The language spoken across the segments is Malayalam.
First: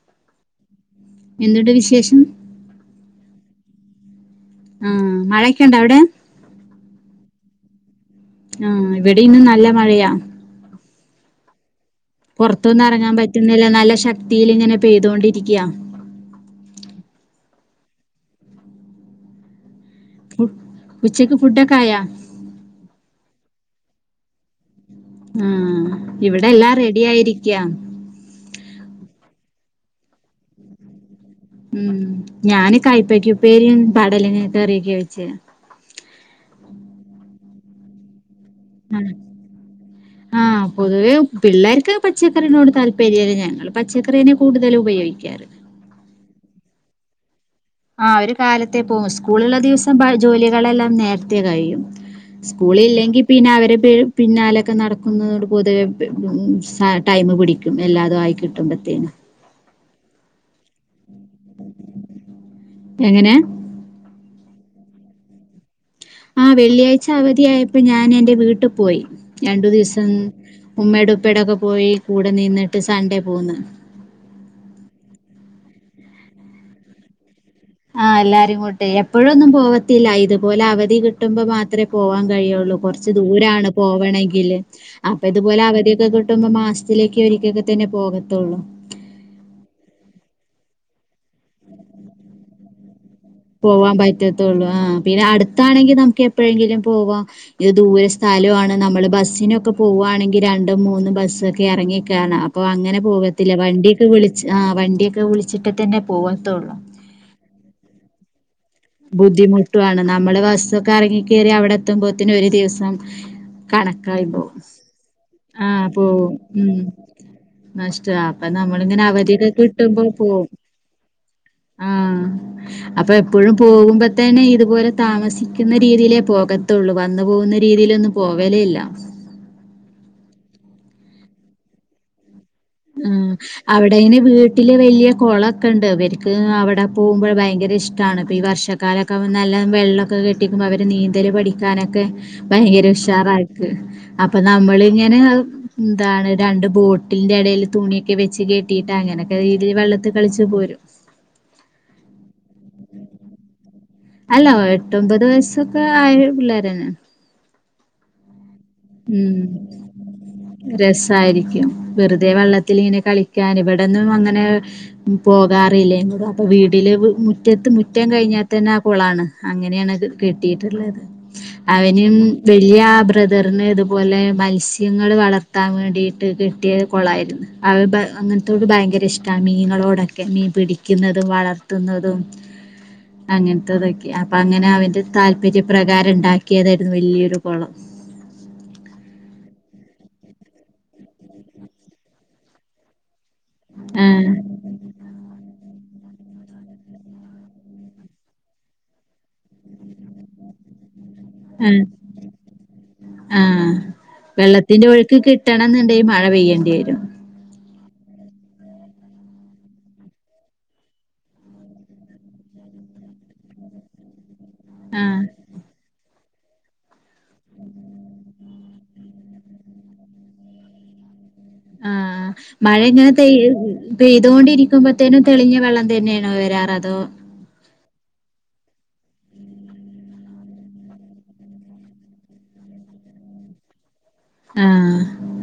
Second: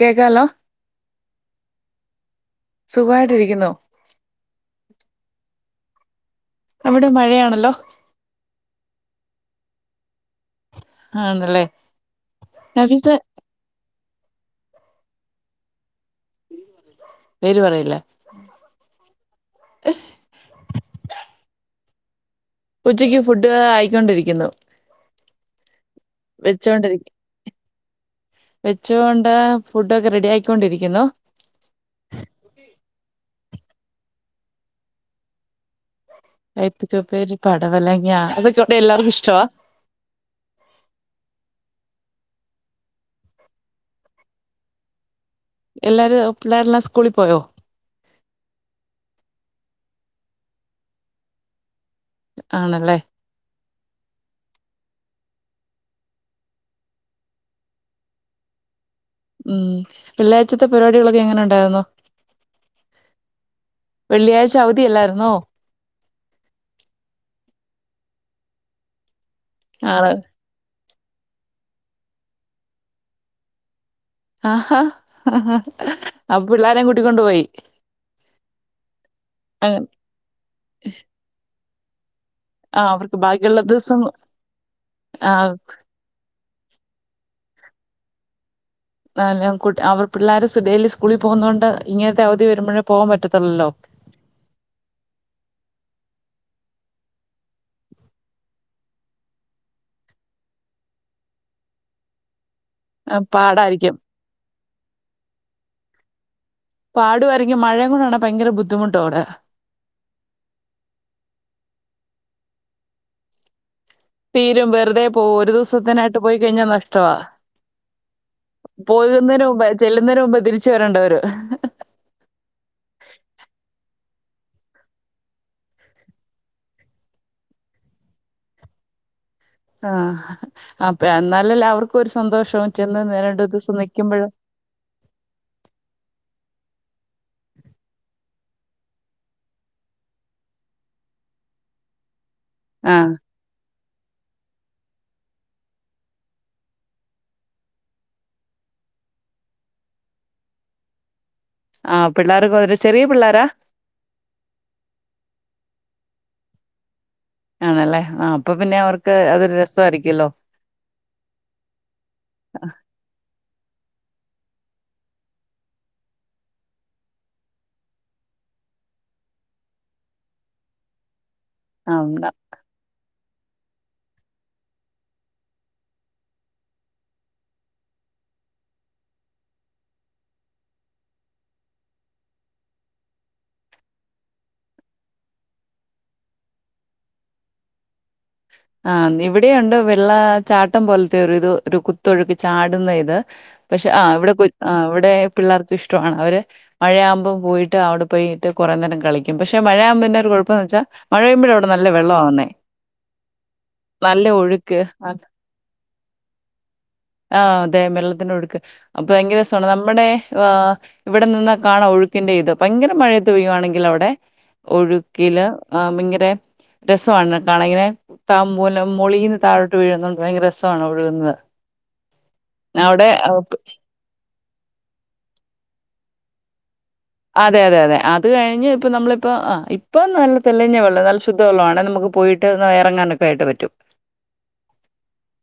കേക്കാലോ എന്തുണ്ട് വിശേഷം സുഖമായിട്ടിരിക്കുന്നു ആ മഴ ഒക്കെ ഉണ്ടാ അവിടെ അവിടെ മഴയാണല്ലോ ആഹ് ഇവിടെയും ഇന്ന് നല്ല മഴയാ ആണല്ലേ പുറത്തൊന്നും നഫീസ് ഇറങ്ങാൻ പറ്റുന്നില്ല നല്ല ശക്തിൽ ഇങ്ങനെ പെയ്തൊണ്ടിരിക്കയാ പേര് പറയില്ല ഫു ഉച്ചക്ക് ഫുഡൊക്കെ ആയാ ഉച്ചയ്ക്ക് ഫുഡ് ആയിക്കൊണ്ടിരിക്കുന്നു ആഹ് ഇവിടെ എല്ലാം റെഡി ആയിരിക്കാ വെച്ചൊണ്ട് ഫുഡൊക്കെ റെഡി ആക്കൊണ്ടിരിക്കുന്നു ഉം ഞാന് കായ്പക്കാ ഉപ്പേരി പടലിങ്ങ കറിയൊക്കെ വെച്ച ഒക്കെ ഒരു പടവലങ്ങാ അതൊ ആ ആഹ് പൊതുവേ പിള്ളേർക്ക് പറ്റ പച്ചക്കറിനോട് താല്പര്യമില്ല ഞങ്ങങ്ങള് പച്ചക്കറി തന്നെ കൂടുതലും ഉപയോഗിക്കാറ് എല്ലാരും പിള്ളേരെല്ലാം സ്കൂളിൽ പോയോ ആ അവര് കാലത്തെ പോകും സ്കൂളൾ ഉള്ള ദിവസം ജോലികളെല്ലാം നേരത്തെ കഴിയും സ്കൂളൾ ആണല്ലേ ഇല്ലെങ്കിൽ പിന്നെ അവരെ പി പിന്നാലൊക്കെ നടക്കുന്നതോട് പൊതുവെ ടൈമ് പിടിക്കും എല്ലാതും ആയി കിട്ടുമ്പോഴത്തേന് ഉം വെള്ളിയാഴ്ചത്തെ പരിപാടികളൊക്കെ എങ്ങനെ ഉണ്ടായിരുന്നോ എങ്ങനെ വെള്ളിയാഴ്ച അവധിയല്ലായിരുന്നോ ആ വെള്ളിയാഴ്ച അവധിയായപ്പോ ഞാൻ എൻറെ വീട്ടു പോയി രണ്ടു ദിവസം ആണ് ഉം ഉമ്മടെ ഉപ്പേടൊക്കെ പോയി കൂടെ നിന്നിട്ട് സൺഡേ പോന്ന് ആ അഹ് പിള്ളാരും കൂട്ടിക്കൊണ്ടു പോയി ആഹ് എല്ലാരുംങ്ങൂട്ടെ എപ്പോഴൊന്നും അങ്ങ- പോവത്തില്ല ഇതുപോലെ അവധി കിട്ടുമ്പോ മാത്രേ പോവാൻ കഴിയുള്ളൂ ആ കുറച്ച് അവർക്ക് ബാക്കിയുള്ള ദൂരാണ് ദിവസം പോവണമെങ്കിൽ അപ്പം ആ ഇതുപോലെ അവധിയൊക്കെ കിട്ടുമ്പോ മാസ ത്തിലേക്ക് ഒരിക്കൊക്കെ തന്നെ പോകത്തുള്ളൂ നല്ല അവർ പിള്ളേർ ഡെയിലി സ്കൂളിൽ പോകുന്ന കൊണ്ട് ഇങ്ങനത്തെ അവധി വരുമ്പോഴേ പോകാൻ പറ്റ പോവാൻ പറ്റത്തുള്ളൂ ആഹ് പിന്നെ അടുത്താണെങ്കിൽ നമുക്ക് എപ്പോഴെങ്കിലും പോവാം ഇത് ദൂര സ്ഥലണ് നമ്മള് ബസ്സിനൊക്കെ പോവാണെങ്കിൽ രണ്ടും മൂന്നു ബസ് ഒക്കെ ഇറങ്ങി കേറണം അപ്പൊ അങ്ങനെ ആ, പോവത്തില്ല പാടായിരിക്കും വണ്ടിയൊക്കെ വിളിച്ച് ആഹ് വണ്ടിയൊക്കെ വിളിച്ചിട്ടേ തന്നെ പോവത്തുള്ളു ടങ്ങി മഴയങ്ങനെ ബുദ്ധിമുട്ടുമാണ് നമ്മള് ബസ് ഒക്കെ ഇറങ്ങി കയറി അവിടെ എത്തുമ്പോത്തന് ഒരു ദിവസം കണക്കായി പോവും തീരും വെറുതെ പോകും ഒരു ആഹ് ദിവസത്തിനായിട്ട് പോവും പോയി കഴിഞ്ഞാൽ ഉം നഷ്ടമാ നഷ്ടാ അപ്പൊ നമ്മളിങ്ങനെ പോകുന്നതിന് അവധിയെക്കൊ മുമ്പ് കിട്ടുമ്പോ ചെല്ലുന്നതിന് മുമ്പ് പോവും തിരിച്ചു വരേണ്ടവര് ആഹ് അപ്പൊ എപ്പോഴും പോ പോകുമ്പോത്തന്നെ ഇതുപോലെ താമസിക്കുന്ന രീതിയിലേ പോകത്തുള്ളൂ വന്നു പോകുന്ന രീതിയിലൊന്നും പോകലേ ഇല്ല ആഹ് അപ്പ എന്നാലല്ലേ അവർക്കും ഒരു സന്തോഷം ഉം അവിടെ ഇനി വീട്ടില് വലിയ കുളൊക്കെ ഉണ്ട് അവർക്ക് അവിടെ പോകുമ്പോൾ ഭയങ്കര ഇഷ്ടമാണ് ഇപ്പോൾ ഈ വർഷക്കാലമൊക്കെ നല്ല വെള്ളമൊക്കെ കെട്ടി നിക്കുമ്പോൾ അവർ നീന്തല് പഠിക്കാനൊക്കെ ഭയങ്കര ആ ഉഷാറായിക്ക് അപ്പൊ നമ്മൾ ഇങ്ങനെ എന്താണ് രണ്ട് ബോട്ടിന്റെ ഇടയിൽ തുണിയൊക്കെ വെച്ച് കെട്ടിട്ട് അങ്ങനൊക്കെ രീതിൽ വെള്ളത്തി കളിച്ച് പോരും ആ പിള്ളേർക്ക് ഒരു ചെറിയ പിള്ളേരാ അല്ല എട്ടൊമ്പത് വയസ്സൊക്കെ ആയ പിള്ളേര് തന്നെ ആണല്ലേ ആഹ് അവർക്ക് അത് ഒരു ഉം രസമായിയിക്കുമല്ലോ രസായിരിക്കും വെറുതെ വെള്ളത്തിങ്ങനെ കളിക്കാൻ ഇവി ടെന്ന് വന്നനെ പോകാറില്ലന്ന് അപ്പ വീട്ടില് മു മുറ്റത്ത് മുറ്റം കഴിഞ്ഞാൽ തന്ന കുളാണ് അങ്ങനെയാണത് കിട്ടിട്ടുള്ളത് അവന് ആ വേലിയ ബ്രാദ തന്നെ ഇതുപോലെ മത്സ്യങ്ങൾ വളർത്താൻ വേണ്ടിയിട്ട് കിട്ടിയിരുന്ന് കുളാരുന്നു അത് അങ്ങനെ ത ത്തോട് ബായിങ്കര ഇഷ്ടാ മീൻങ്ങളോടൊക്കെ മീൻ പിടിക്കുന്നതും വളർത്തുന്നതും അങ്ങനത്തതൊക്കെ അപ്പ അങ്ങനെ അവന്റെ താല്പര്യപ്രകാരം ഉണ്ടാക്കിയതായിരുന്നു വലിയൊരു കുളം ആ ഇവിടെയാണ്ട് വെള്ള ചാട്ടം പോലത്തെ ഒരു ഇത് ഒരു കുത്തൊഴുക്ക് ചാടുന്നേ ഇത് പക്ഷെ ആ ഇവിടെ ആഹ് കൊ ആ ഇവിടെ പിള്ളേർക്ക് ഇഷ് ഷ്ട്ടാണ് അവര് മഴയാവുബോ പോയിട്ട് അവിടെ പോയിട്ട് കുറെനേരം കളിക്കും പക്ഷെ മഴയാമ്പോ എന്താ ഒരു കുഴപ്പം എന്ന് വെച്ചാൽ മഴപെയ്യുമ്പോഴാ അവിടെ നല്ല വെള്ളം ആവുന്നേ ആ വെള്ളത്തിന്റെ ഒഴുക്ക് കിട്ടണം എന്നുണ്ടെൽ മഴ പെയ്യേണ്ടി വരും ആ അതെ വെള്ളത്തിന് ഒഴുക്ക് അപ്പൊ ഭയങ്കര രസാണ് നമ്മടെ ആ ഇവിടെ നിന്ന കാണം ഒഴുക്കിന്റെ ഇത് ബയിങ്കര മഴയേത് പെയ്യുയാണെങ്കിൽ അവിടെ ആഹ് ഒഴുക്കില്ല് ബയിങ്കര രസമാണ് കാണേങ്ങനെ താമ്പൂലം മൊളീന്ന് താഴോട്ട് വീഴുന്നുണ്ട് ഭയങ്കര രസണ് ഒഴുകുന്നത് ആ മഴ അവിടെ ഇങ്ങനെ തെയ്യ അപ് പെയ്തുകൊണ്ടിരിക്കുമ്പോത്തേനും തെളിഞ്ഞ വെള്ളം തന്നെ നോ വരാറതോ അതെ അതെ അതെ അത് കഴിഞ്ഞ് ഇപ്പ നമ്മളിപ്പ ആ ഇപ്പ നല്ല തെളിഞ്ഞവെള്ളം നല്ല ശുദ്ധ വെള്ളണ് നമുക്ക് പോയിട്ട് ഒന്ന് ഇറങ്ങാനൊക്കെ ആയിട്ട് പറ്റും ആഹ്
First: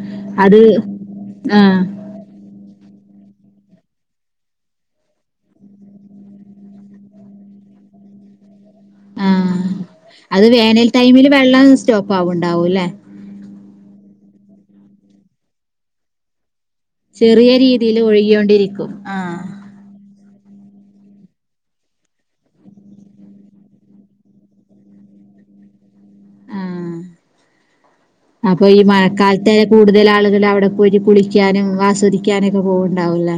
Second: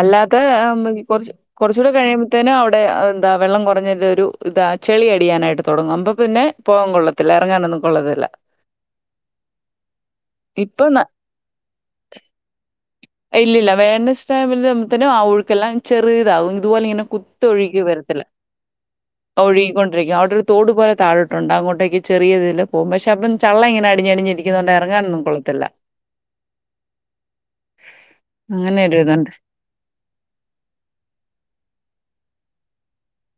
അല്ലാത്ത അത് കൊറച്ച് ആഹ് കൊറച്ചൂടെ കഴിയുമ്പോത്തേനും അവിടെ എന്താ വെള്ളം കുറഞ്ഞൊരു ഒരു ഇതാ ചെളി അടിയാനായിട്ട് തുടങ്ങും അബം പിന്നെ പോവാൻ കൊള്ളത്തില്ല ഇറങ്ങാനൊന്നും കൊള്ളതില്ല ആ അത് വേനൽ ടൈമില് വെള്ളം സ്റ്റോപ്പ് ആവുണ്ടാവൂലെ ഇല്ലല്ല [unintelligible] ടൈമില് ഇതന്ന ആ ഉഴുക്കെല്ലാം ചെറിയ ഇതാവും അതുപോലെ ഇങ്ങനെ കുത്ത് ചെറിയ ഒഴുക്കി രീതിയിൽ വരത്തില്ല ഒഴുകിയോണ്ടിരിക്കും ആഹ് ഒഴുകിക്കൊണ്ടിരിക്കും അവിടെ തോടുപോലൊതായോട്ടുണ്ട് അവിടൊകേ ചെറിയതിലുപോവും പഷേ ചള്ളം ഇങ്ങന അടിഞ്ഞാടി ഞ്ഞാടിനിരിക്കുന്നുണ്ട് ഇറങ്ങാനൊന്നും കൊള്ളത്തില്ല ഇല്ല ആ അപ്പൊ ഈ അങ്ങനെ ഒരു ഇതുണ്ട്. മഴക്കാലത്തെകൂടുതല്ല് ആളുകൾ അവിടെ പോയിട്ട് കുളിക്കാനും ആസ്വദി ക്കാനൊക്കെ പോവുണ്ടാവൂല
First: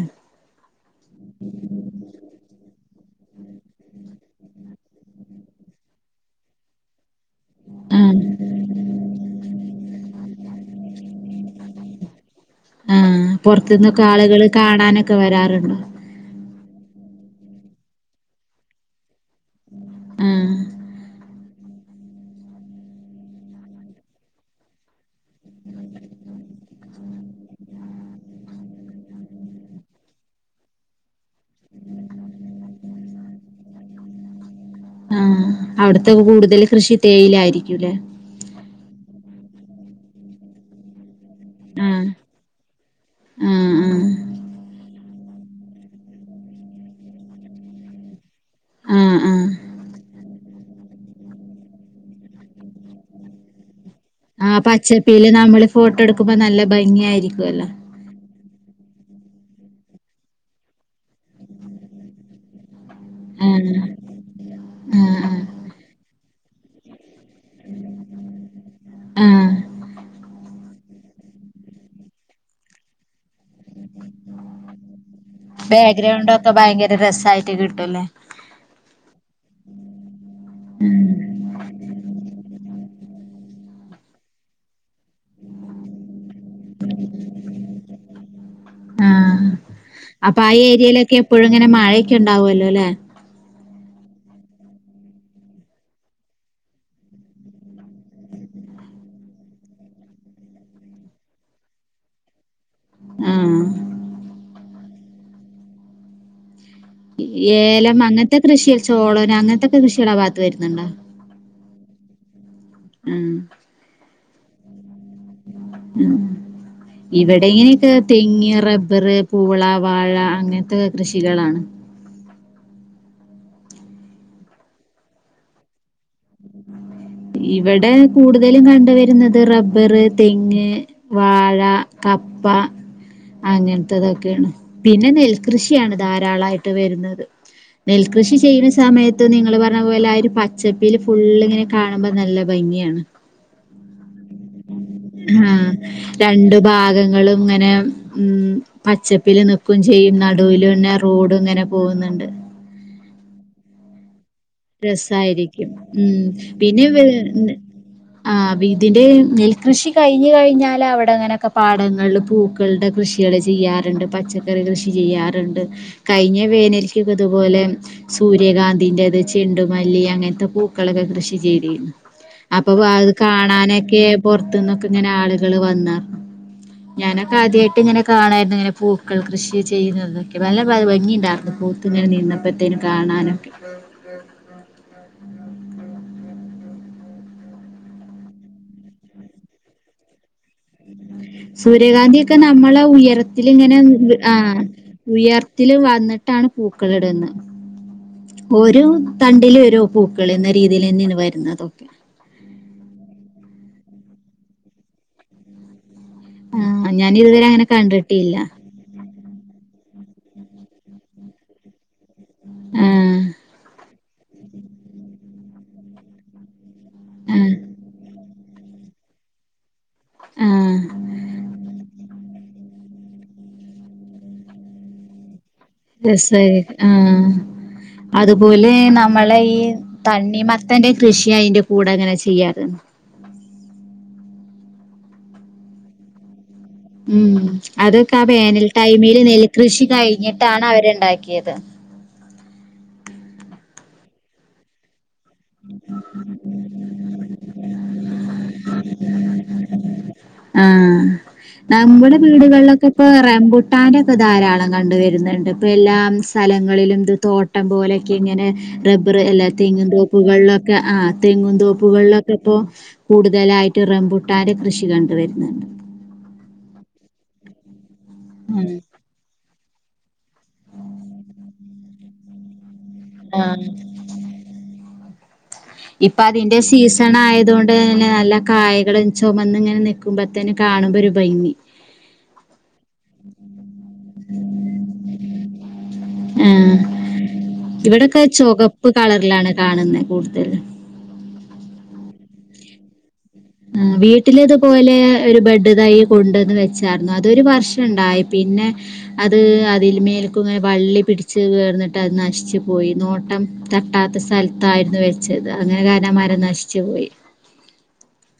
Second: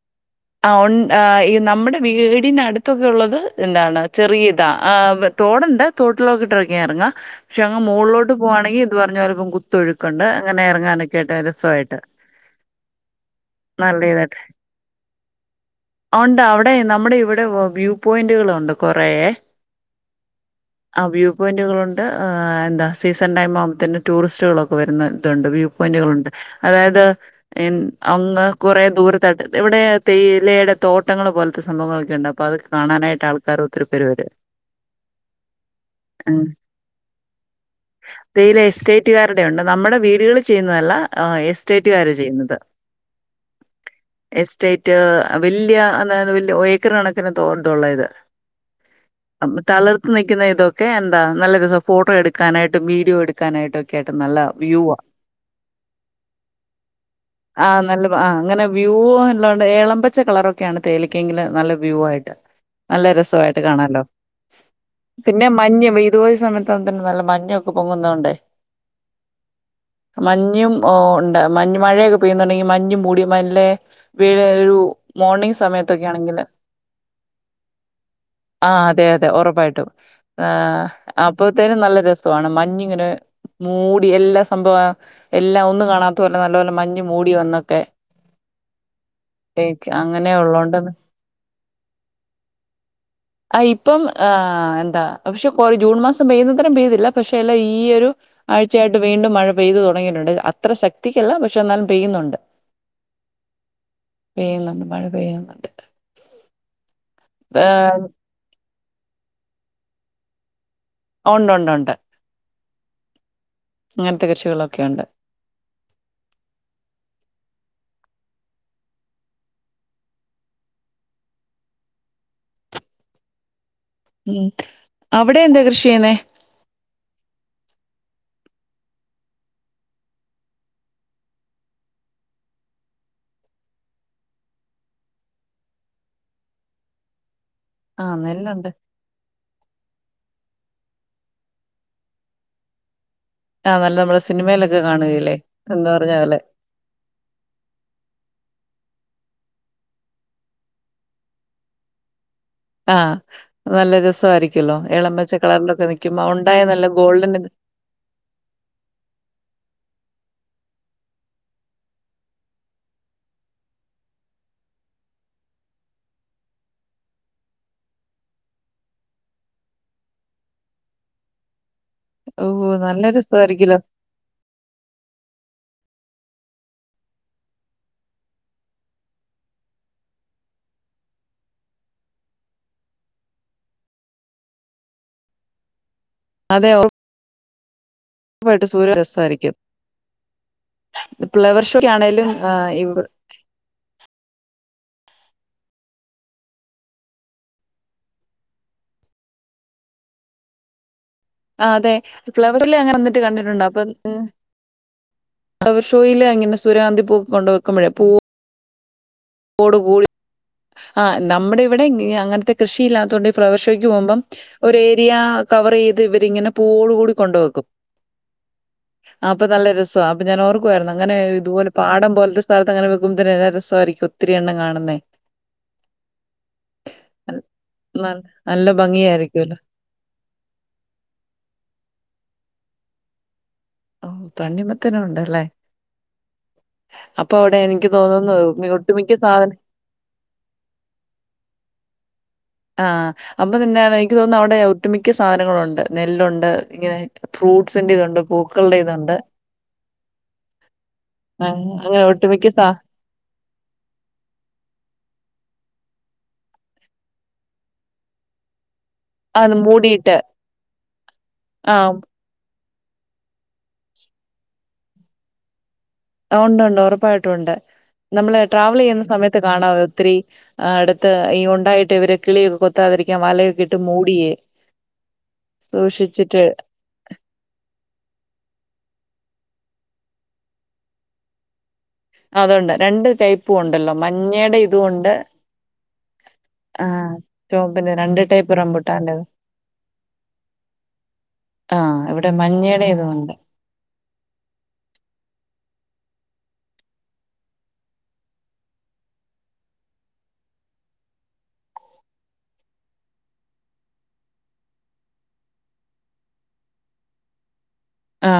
ആ ഓ ആ ഈ നമ്മുടെ വീടിനടുത്ത് ത്തൊക്കെ ഉള്ളത് എന്താണ് ചെറിയ ഇതാ ആ തോടുണ്ട് തോട്ടിലോക്കിട്ട് ഇറങ്ങാ ക്ഷെ ആ ആഹ് മോളിലോട്ട് പോവാണെങ്കിൽ ഇത് പറഞ്ഞപോലെ പൊൺകുട്ടികൾക്കുണ്ട് അങ്ങനെ ഇറങ്ങാനൊ കേട്ടാ രസയിട്ട് ആ പോറത്തിന്നക്കെ ആളുകള് കാണാനൊക് ആഹ് ഉണ്ട് അവിടെ നമ്മുടെ ഇവിടെ വ്യൂ പോയിന്റുകളുണ്ട് കുറേ ആഹ് ആ വ്യൂ പോയിന്റുകളുണ്ട് എന്താ സീസൺ ടൈം ആകുമ്പൾ തന്നെ [unintelligible] വരുന്ന ഇതുണ്ട് വ്യൂ പോയിന്റുകളുണ്ട് അതായത് അങ്ങ് കൊറേ ദൂരത്തട്ട് ഇവിടെ തേയിലടെ തോട്ടങ്ങൾ പോലത്തെ സംഭവങ്ങളൊക്കെണ്ട് അപ്പൊ അത് കാണാനായിട്ട് ആൾക്കാർ ഒത്തിരി പേര് വര് ആ അവിടത്തെ കൂടുതൽ കൃഷി തേയിലായിരിക്കൂല്ലേ നമ്മടെ വീടുകൾ ചെയ്യുന്നതല്ല ആഹ് എസ്റ്റേറ്റുകാര് ചെയ്യുന്നതാ ആഹ് ആഹ് എസ്റ്റേറ്റ് വലിയ അന്താ വലിയ ഏക്കർ കണക്കിന് തോ ഇത് ഉം ഉം തളർത്ത് നിൽക്കുന്ന ഇതൊക്കെ എന്താ നല്ല രസം ഫോട്ടോ എടുക്കാനായിട്ടും വീഡിയോ എടുക്കാനായിട്ടുക്കെ കേട്ട് നല്ല ആഹ് വ്യൂ പച്ചപ്പില് നമ്മള് ഫോട്ടോ എടുക്കുമ്പോ നല്ല ഭംഗിയായിരിക്കുവല്ലോ? ആ നല്ല ആ അങ്ങനെ വ്യൂ എല്ലണ്ട് ഏളമ്പച്ച കളറൊക്കെയാണ് തേലക്കെങ്കില് നല്ല വ്യൂ ആയിട്ട് നല്ല രസവായിട്ട് ആഹ് കാണല്ലോ ആഹ് ആഹ് പിന്നെ മഞ്ഞ് ഇതുപോലെ സമയത്തനെ നല്ല മഴ എന്റെക്കേ പോങ്ങുന്നോണ്ടേ ആഹ് മഞ്ഞു ഓ ഉണ്ട് മഞ്ഞ്മഴൊയ്യുകേപോഴുന്നു [unintelligible] മഞ്ഞും മൂടി മല്ലെ വീ ഒരു മോർണിങ് സമയത്തൊക്കെ ആണെങ്കില്ല് വീട്ടല്ലേ ആ അതെ അതെ ഉറപ്പായിട്ടും ആ അപ്പത്തേനും നല്ല രസമാണ് മഞ്ഞ് ങ്ങനെ മൂടി എല്ലാ സംഭവ എല്ലാം ഒന്ന് കാണാത്ത പോലെ നല്ലപോലെ മഞ്ഞ് മൂടി വന്നൊക്കെ ആഹ് ഏക്ക അപ്പൊ ആ ഏരിയയിലൊക്കെ എപ്പഴുങ്ങനെ മഴെക്കെ ഉണ്ടാവുല്ലോ ലേ. പ്പം എന്താ പക്ഷെ കുറെ ജൂൺ മാസം പെയ്യുന്നത്തരം പെയ്തില്ല പക്ഷെ അല്ല ഈ ഒരു ആഴ്ചയ യിട്ട് വീണ്ടും മഴ പെയ്തു തുടങ്ങിയിട്ടുണ്ട് അത്ര ശക്തിക്കല്ല പക്ഷെ എന്നാലും പെയ്യുന്നുണ്ട്. ആഹ് പെയ്യുന്നുണ്ട് മഴ പെയ്യുന്നുണ്ട്. ഏലം ഏഹ് അങ്ങനത്തെ കൃഷിള് ചോളന് അങ്ങനത്തൊക്കെ കൃഷിള് ആഭാഗത്ത് വരുന്നുണ്ടോ. ഒണ്ടൊണ്ടോണ്ട്. ഉം അങ്ങനത്തെ കൃഷിയെലൊക്കെണ്ട്. ഉം ഇവിടെ ഇങ്ങനെയൊക്കെ തെങ്ങ്, റബ്ബർ, പൂള, വാഴ, അങ്ങനത്തെ കൃഷികളാണ്. ഉം അവിടെ എന്താ കൃഷി ചെയ്യുന്നേ? ഇവടെ കൂടുതലും കണ്ട് വരുന്നത് റബ്ബർ തെങ്ങ് വാഴ കപ്പ അങ്ങനത്തെതൊക്കെയാണ് പിന്നെ നെൽകൃഷിയാണ് ധാരാളായിട്ട് വരുന്നത്. ആ നെൽകൃഷി ചെയ്യ്ണ നെല്ലുണ്ട് സമയത്ത് നിങ്ങള് പറഞ്ഞ പോലെ ആ ഒരു പച്ചപ്പില് ഫുള്ള്ങ്ങനെ കാണുമ്പോ നല്ല ഭംഗിയാണ്. ആ നല്ല നമ്മുടെ സിനിമയിലൊക്കെ കാണുകയില്ലേ ഹാ എന്ന് പറഞ്ഞ പോലെ രണ്ടുഭാഗങ്ങളും ഇങ്ങനെ ഉം പച്ചപ്പില് നിക്കും ചെയ്യും നടുവിലന്നെ റോഡ്ങ്ങനെ പോവുന്ന്ണ്ട്. ആഹ് നല്ല രസോയിരി ക്ക് യൊല്ലോ. എളമ്പച്ച രസായിരിക്കും. കളറിലൊക്കെ നിക്കുമ്പോ ഉം. അവ്ണ്ടായാ നല്ല പിന്നെ വേ ഗോൾഡൻ്റ്ൻ്റെ ആഹ് ബീതിൻ്റെ നെൽകൃഷി കഴിഞ് കിഴിഞ്ഞാ ലവടെങ്ങനൊക്കെ പാടങ്ങൾല് പൂക്കൾടെ കൃഷിയേള് ചിയ്യാറ്ണ്ട് പച്ചക്കറി കൃഷി ചിയ്യാറ്ണ്ട്. കയ്ഞ്ഞ വേനൽക്കൊക്കെത്പോലെ സൂര്യകാന്തിന്റേത് ചെ യെണ്ടുമല്ലി, അങ്ങനത്തെ പൂക്കളൊക്കെ കൃഷി ചെയ്തീന്നു. ഓ അപ്പൊപ്പ നല്ല അത് രസമായിരിക്കുമല്ലോ കാണാനൊക്കെ പൊറത്തുന്നൊക്കെങ്ങനെ ആളുകള് വന്നാർന്നു. ഞാനൊക്കെ ആദ്യയിട്ട്ങ്ങനെ കാണായിരുന്നു ഇങ്ങനെ പൂക്കൾ കൃഷി ചെയ്യുന്നതൊക്കെ നല്ല ഭം ഭംഗിണ്ടാർന്നു. പൂ പൂത്തുങ്ങനെ നിന്നപ്പത്തേനും കാണാനൊക്കെ. അതെയോ [inaudible] സൂര്യ രസായിരിക്കും. സൂര്യകാന്തി ഒക്കെ നമ്മളെ ഇവ- ഉയരത്തിൽ ഇങ്ങനെ ആ ഉയർത്തില് വന്നിട്ടാണ് പൂക്കളിടുന്നേ ഓരു തണ്ടില് ഒര് പൂക്കളെന്ന രീതിയിലെന്നെണ് ആ അതെ ഫ്ലവർല് അങ്ങനെ നിന്നിട്ട് കണ്ടിട്ടുണ്ടോ അപ്പൊ [unintelligible] ടുവീലെ ഇങ്ങനെ ആഹ് സുര്യകാന്തി ഞാനിതുവരെ പൂക്കൊണ്ട് അങ്ങനെ വിക്കുമ്പഴേ പൂ കണ്ടിട്ടില്ല. പൂവോടെ കൂടി ആഹ് നമ്മടെ ഇവിടെ ഇന അങ്ങനത്തെ ആഹ് കൃഷിയില്ലാത്തോണ്ട് ഈ ഫ്‌ളവർഷോ പോകുമ്പം ഒരു ഏരിയാ കവർ ചെയ്ത് ഇവരിങ്ങനെ പൂവോള് കൂടി കൊണ്ട് ആഹ് വെക്കും. അപ്പൊ നല്ല രസാ അപ്പൊ ഞാൻ ആഹ് ഓർക്കുവായിരുന്നു അങ്ങനെ ഇതുപോലെ പാടം പോലത്തെ സ്ഥലത് അതങ്ങനെ വെക്കുമ്പോ തന്നെ രസായിരിക്കും ഒത്തിരി എണ്ണം കാണുന്നേ. രസവായിരിക്കും ആഹ് നൽ നൽ നല്ല അതുപോലെ നമ്മളെ ഭംഗിയായിരിക്കുവല്ലോ. ഈ തണ്ണി മത്തന്റെ കൃഷിയയിന്റെ കൂടെ അങ്ങനെ ചെയ്യാ [inaudible] തണ്ണിമത്തനും ഒണ്ടല്ലേ. ഉം അതൊക്കെ ആ വേനൽ മി ഒട്ടുമിക്ക ടൈമില് സാധനം നെൽകൃഷി കഴിഞ്ഞിട്ടാണ് അവരുണ്ടാക്കിയത്. ആഹ് അപ്പൊ നിന്നെ എനിക്ക് തോന്നുന്നു അവിടെ ഒട്ടുമിക്ക മിക്ക സാധനങ്ങളുണ്ട് നെല്ലുണ്ട് ഇങ്ങനെ ഫ്രൂട്ട്സിന്റെയിതുണ്ട് പൂക്കളുടെയിതുണ്ട് ആ അങ്ങനെ നമ്മുടെ ഒട്ടുമിക്ക സാ വീടുകളിലൊക്കെ ഇപ്പൊ റംമ്പുട്ടാനൊക്കെ ധാരാളം കണ്ടുവരുന്നുണ്ട് ഇപ്പ എല്ലാം സ്ഥലങ്ങളിലും ഇത് തോട്ടം പോലെയൊക്കെ ഇങ്ങനെ റബ്ബർ ആ അല്ല തെങ്ങും തോ മൂടിയിട്ട് പ്പുകളിലൊക്കെ ആ ആ തെങ്ങുംന്തോപ്പുകളിലൊക്കെ ഇപ്പോ കൂടുതലായിട്ട് റംബുട്ടാന്റെ കൃഷി കണ്ടുവരുന്നുണ്ട് ഒണ്ടൊണ്ട് ഉറപ്പായിട്ടും ഒണ്ട് നമ്മള് ഉം ട്രാവല് ചെയ്യുന്ന സമയത്ത് കാണാം ഒത്തിരി അടുത്ത് ഈ ഉണ്ടായിട്ട് ഇവരെ കിളിയൊക്കെ കൊ കൊത്താതിരിക്കാൻ വലയൊക്കെ ഇട്ട് മൂടിയേ ഇപ്പൊ സൂക്ഷിച്ചിട്ട് അതിന്റെ സീസൺ ആയത് കൊണ്ട് തന്നെ നല്ല കായകൾ ചുമന്ന് നിൽക്കുമ്പോത്തന്നെ കാണുമ്പോ ഒരു ഭംഗി അതൊണ്ട് രണ്ട് ടൈപ്പും ഉണ്ടല്ലോ മഞ്ഞയുടെ ഇതുണ്ട് ആഹ് ആ ഇവിടൊക്കെ ചുകപ്പ് കളറിലാണ് കാണുന്നത് കൂടുതൽ ആ ഇവിടെ മഞ്ഞേടെ ഇതും ഉണ്ട് ആ വീട്ടില് ഇതുപോലെ ഒരു ബഡ് തൈ കൊണ്ടുവന്ന് വെച്ചായിരുന്നു അതൊരു വർഷം ഉണ്ടായി പിന്നെ അത് അതിൽ മേൽക്കുംങ്ങനെ വള്ളി പിടിച്ച് കിടന്നിട്ട് അത് നശിച്ചു പോയി നോട്ടം തട്ട വല്ലാത്ത സ്ഥലത്തായിരുന്നു വെച്ചത് അങ്ങനെ കാരണം മരം നശിച്ചു പോയി ആ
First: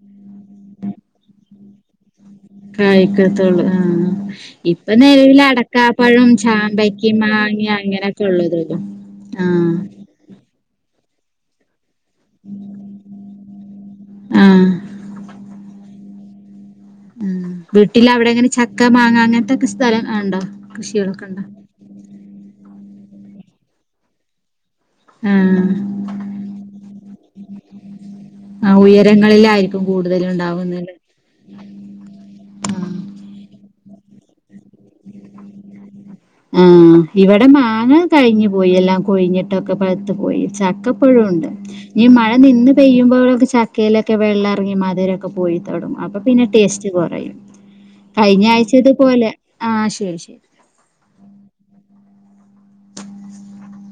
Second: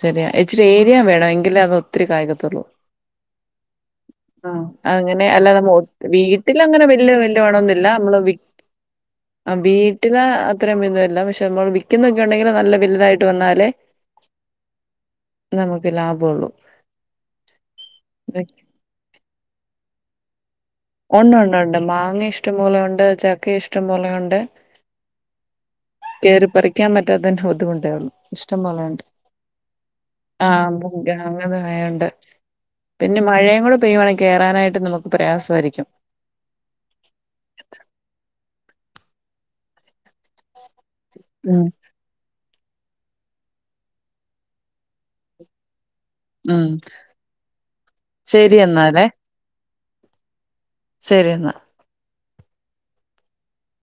ശരിയാ ഇച്ചിരി ഏരിയ വേണം എങ്കിലേ അത് ഒത്തിരി കായിക്ക കായിക്കത്തൊള്ള് ആ ആഹ് ഇപ്പ അങ്ങനെ നിലവില് അല്ലാതെ നമ്മ ഒത് അടക്കാപ്പഴം വീട്ടിലങ്ങനെ വലിയ ചാമ്പക്കയും വലിയ മാങ്ങയും വടൊന്നുമില്ല. നമ്മള് അങ്ങനയൊക്കെ വി ഉള്ളൂ ആ വീട്ടില് അത്രയും [unintelligible] പക്ഷെ നമ്മള് വിക്കുന്നൊക്കെണ്ടെങ്കില് നല്ല വലുതായിട്ട് വന്നാലെ ആ നമുക്ക് ലാ [unintelligible] ഉം വീട്ടിൽ അവിടെ അങ്ങനെ ചക്ക മാങ്ങ അങ്ങനത്തക്കെ സ്ഥലം ഉണ്ടോ കൃഷികളൊക്കെ ഉണ്ട് ഉണ്ടോ ഉണ്ട് ഉണ്ട് മാങ്ങ ഇഷ്ടംപോലെ ഉണ്ട് ചക്ക ഇഷ്ടംപോലെയുണ്ട് ആ കേറി പറിക്കാൻ പറ്റാത്തേന്റെ ബുദ്ധിമുട്ടേയുള്ളു ഇഷ്ടം ആ പോലെണ്ട് ഉയരങ്ങളിലായിരിക്കും കൂടുതൽ ആ ഉണ്ടാവുന്നല്ലേ [unintelligible] ആയുണ്ട് പിന്നെ മഴയും കൂടെ പെയ്യുവാണെങ്കിൽ കേയറാനായിട്ട് നമുക്ക് പ്രയാസായിരിക്കും ആ ഇവിടെ മാങ്ങ കഴിഞ്ഞു പോയി എല്ലാം കൊഴിഞ്ഞിട്ടൊക്കെ പഴുത്തു പോയി ച ഇപ്പോഴുണ്ട് ഉം ഈ മഴ മഴ നിന്ന് പെയ്യുമ്പോഴൊക്കെ ചക്കയിലൊക്കെ വെള്ളറങ്ങി മതിരൊക്കെ പോയി തുടങ്ങും പിന്നെ ഉം ടേസ്റ്റ് കുറയും കഴിഞ്ഞ ശരി ആഴ്ചത് പോലെ ആ ശരി ശരി ശരിയെന്നാ [unintelligible]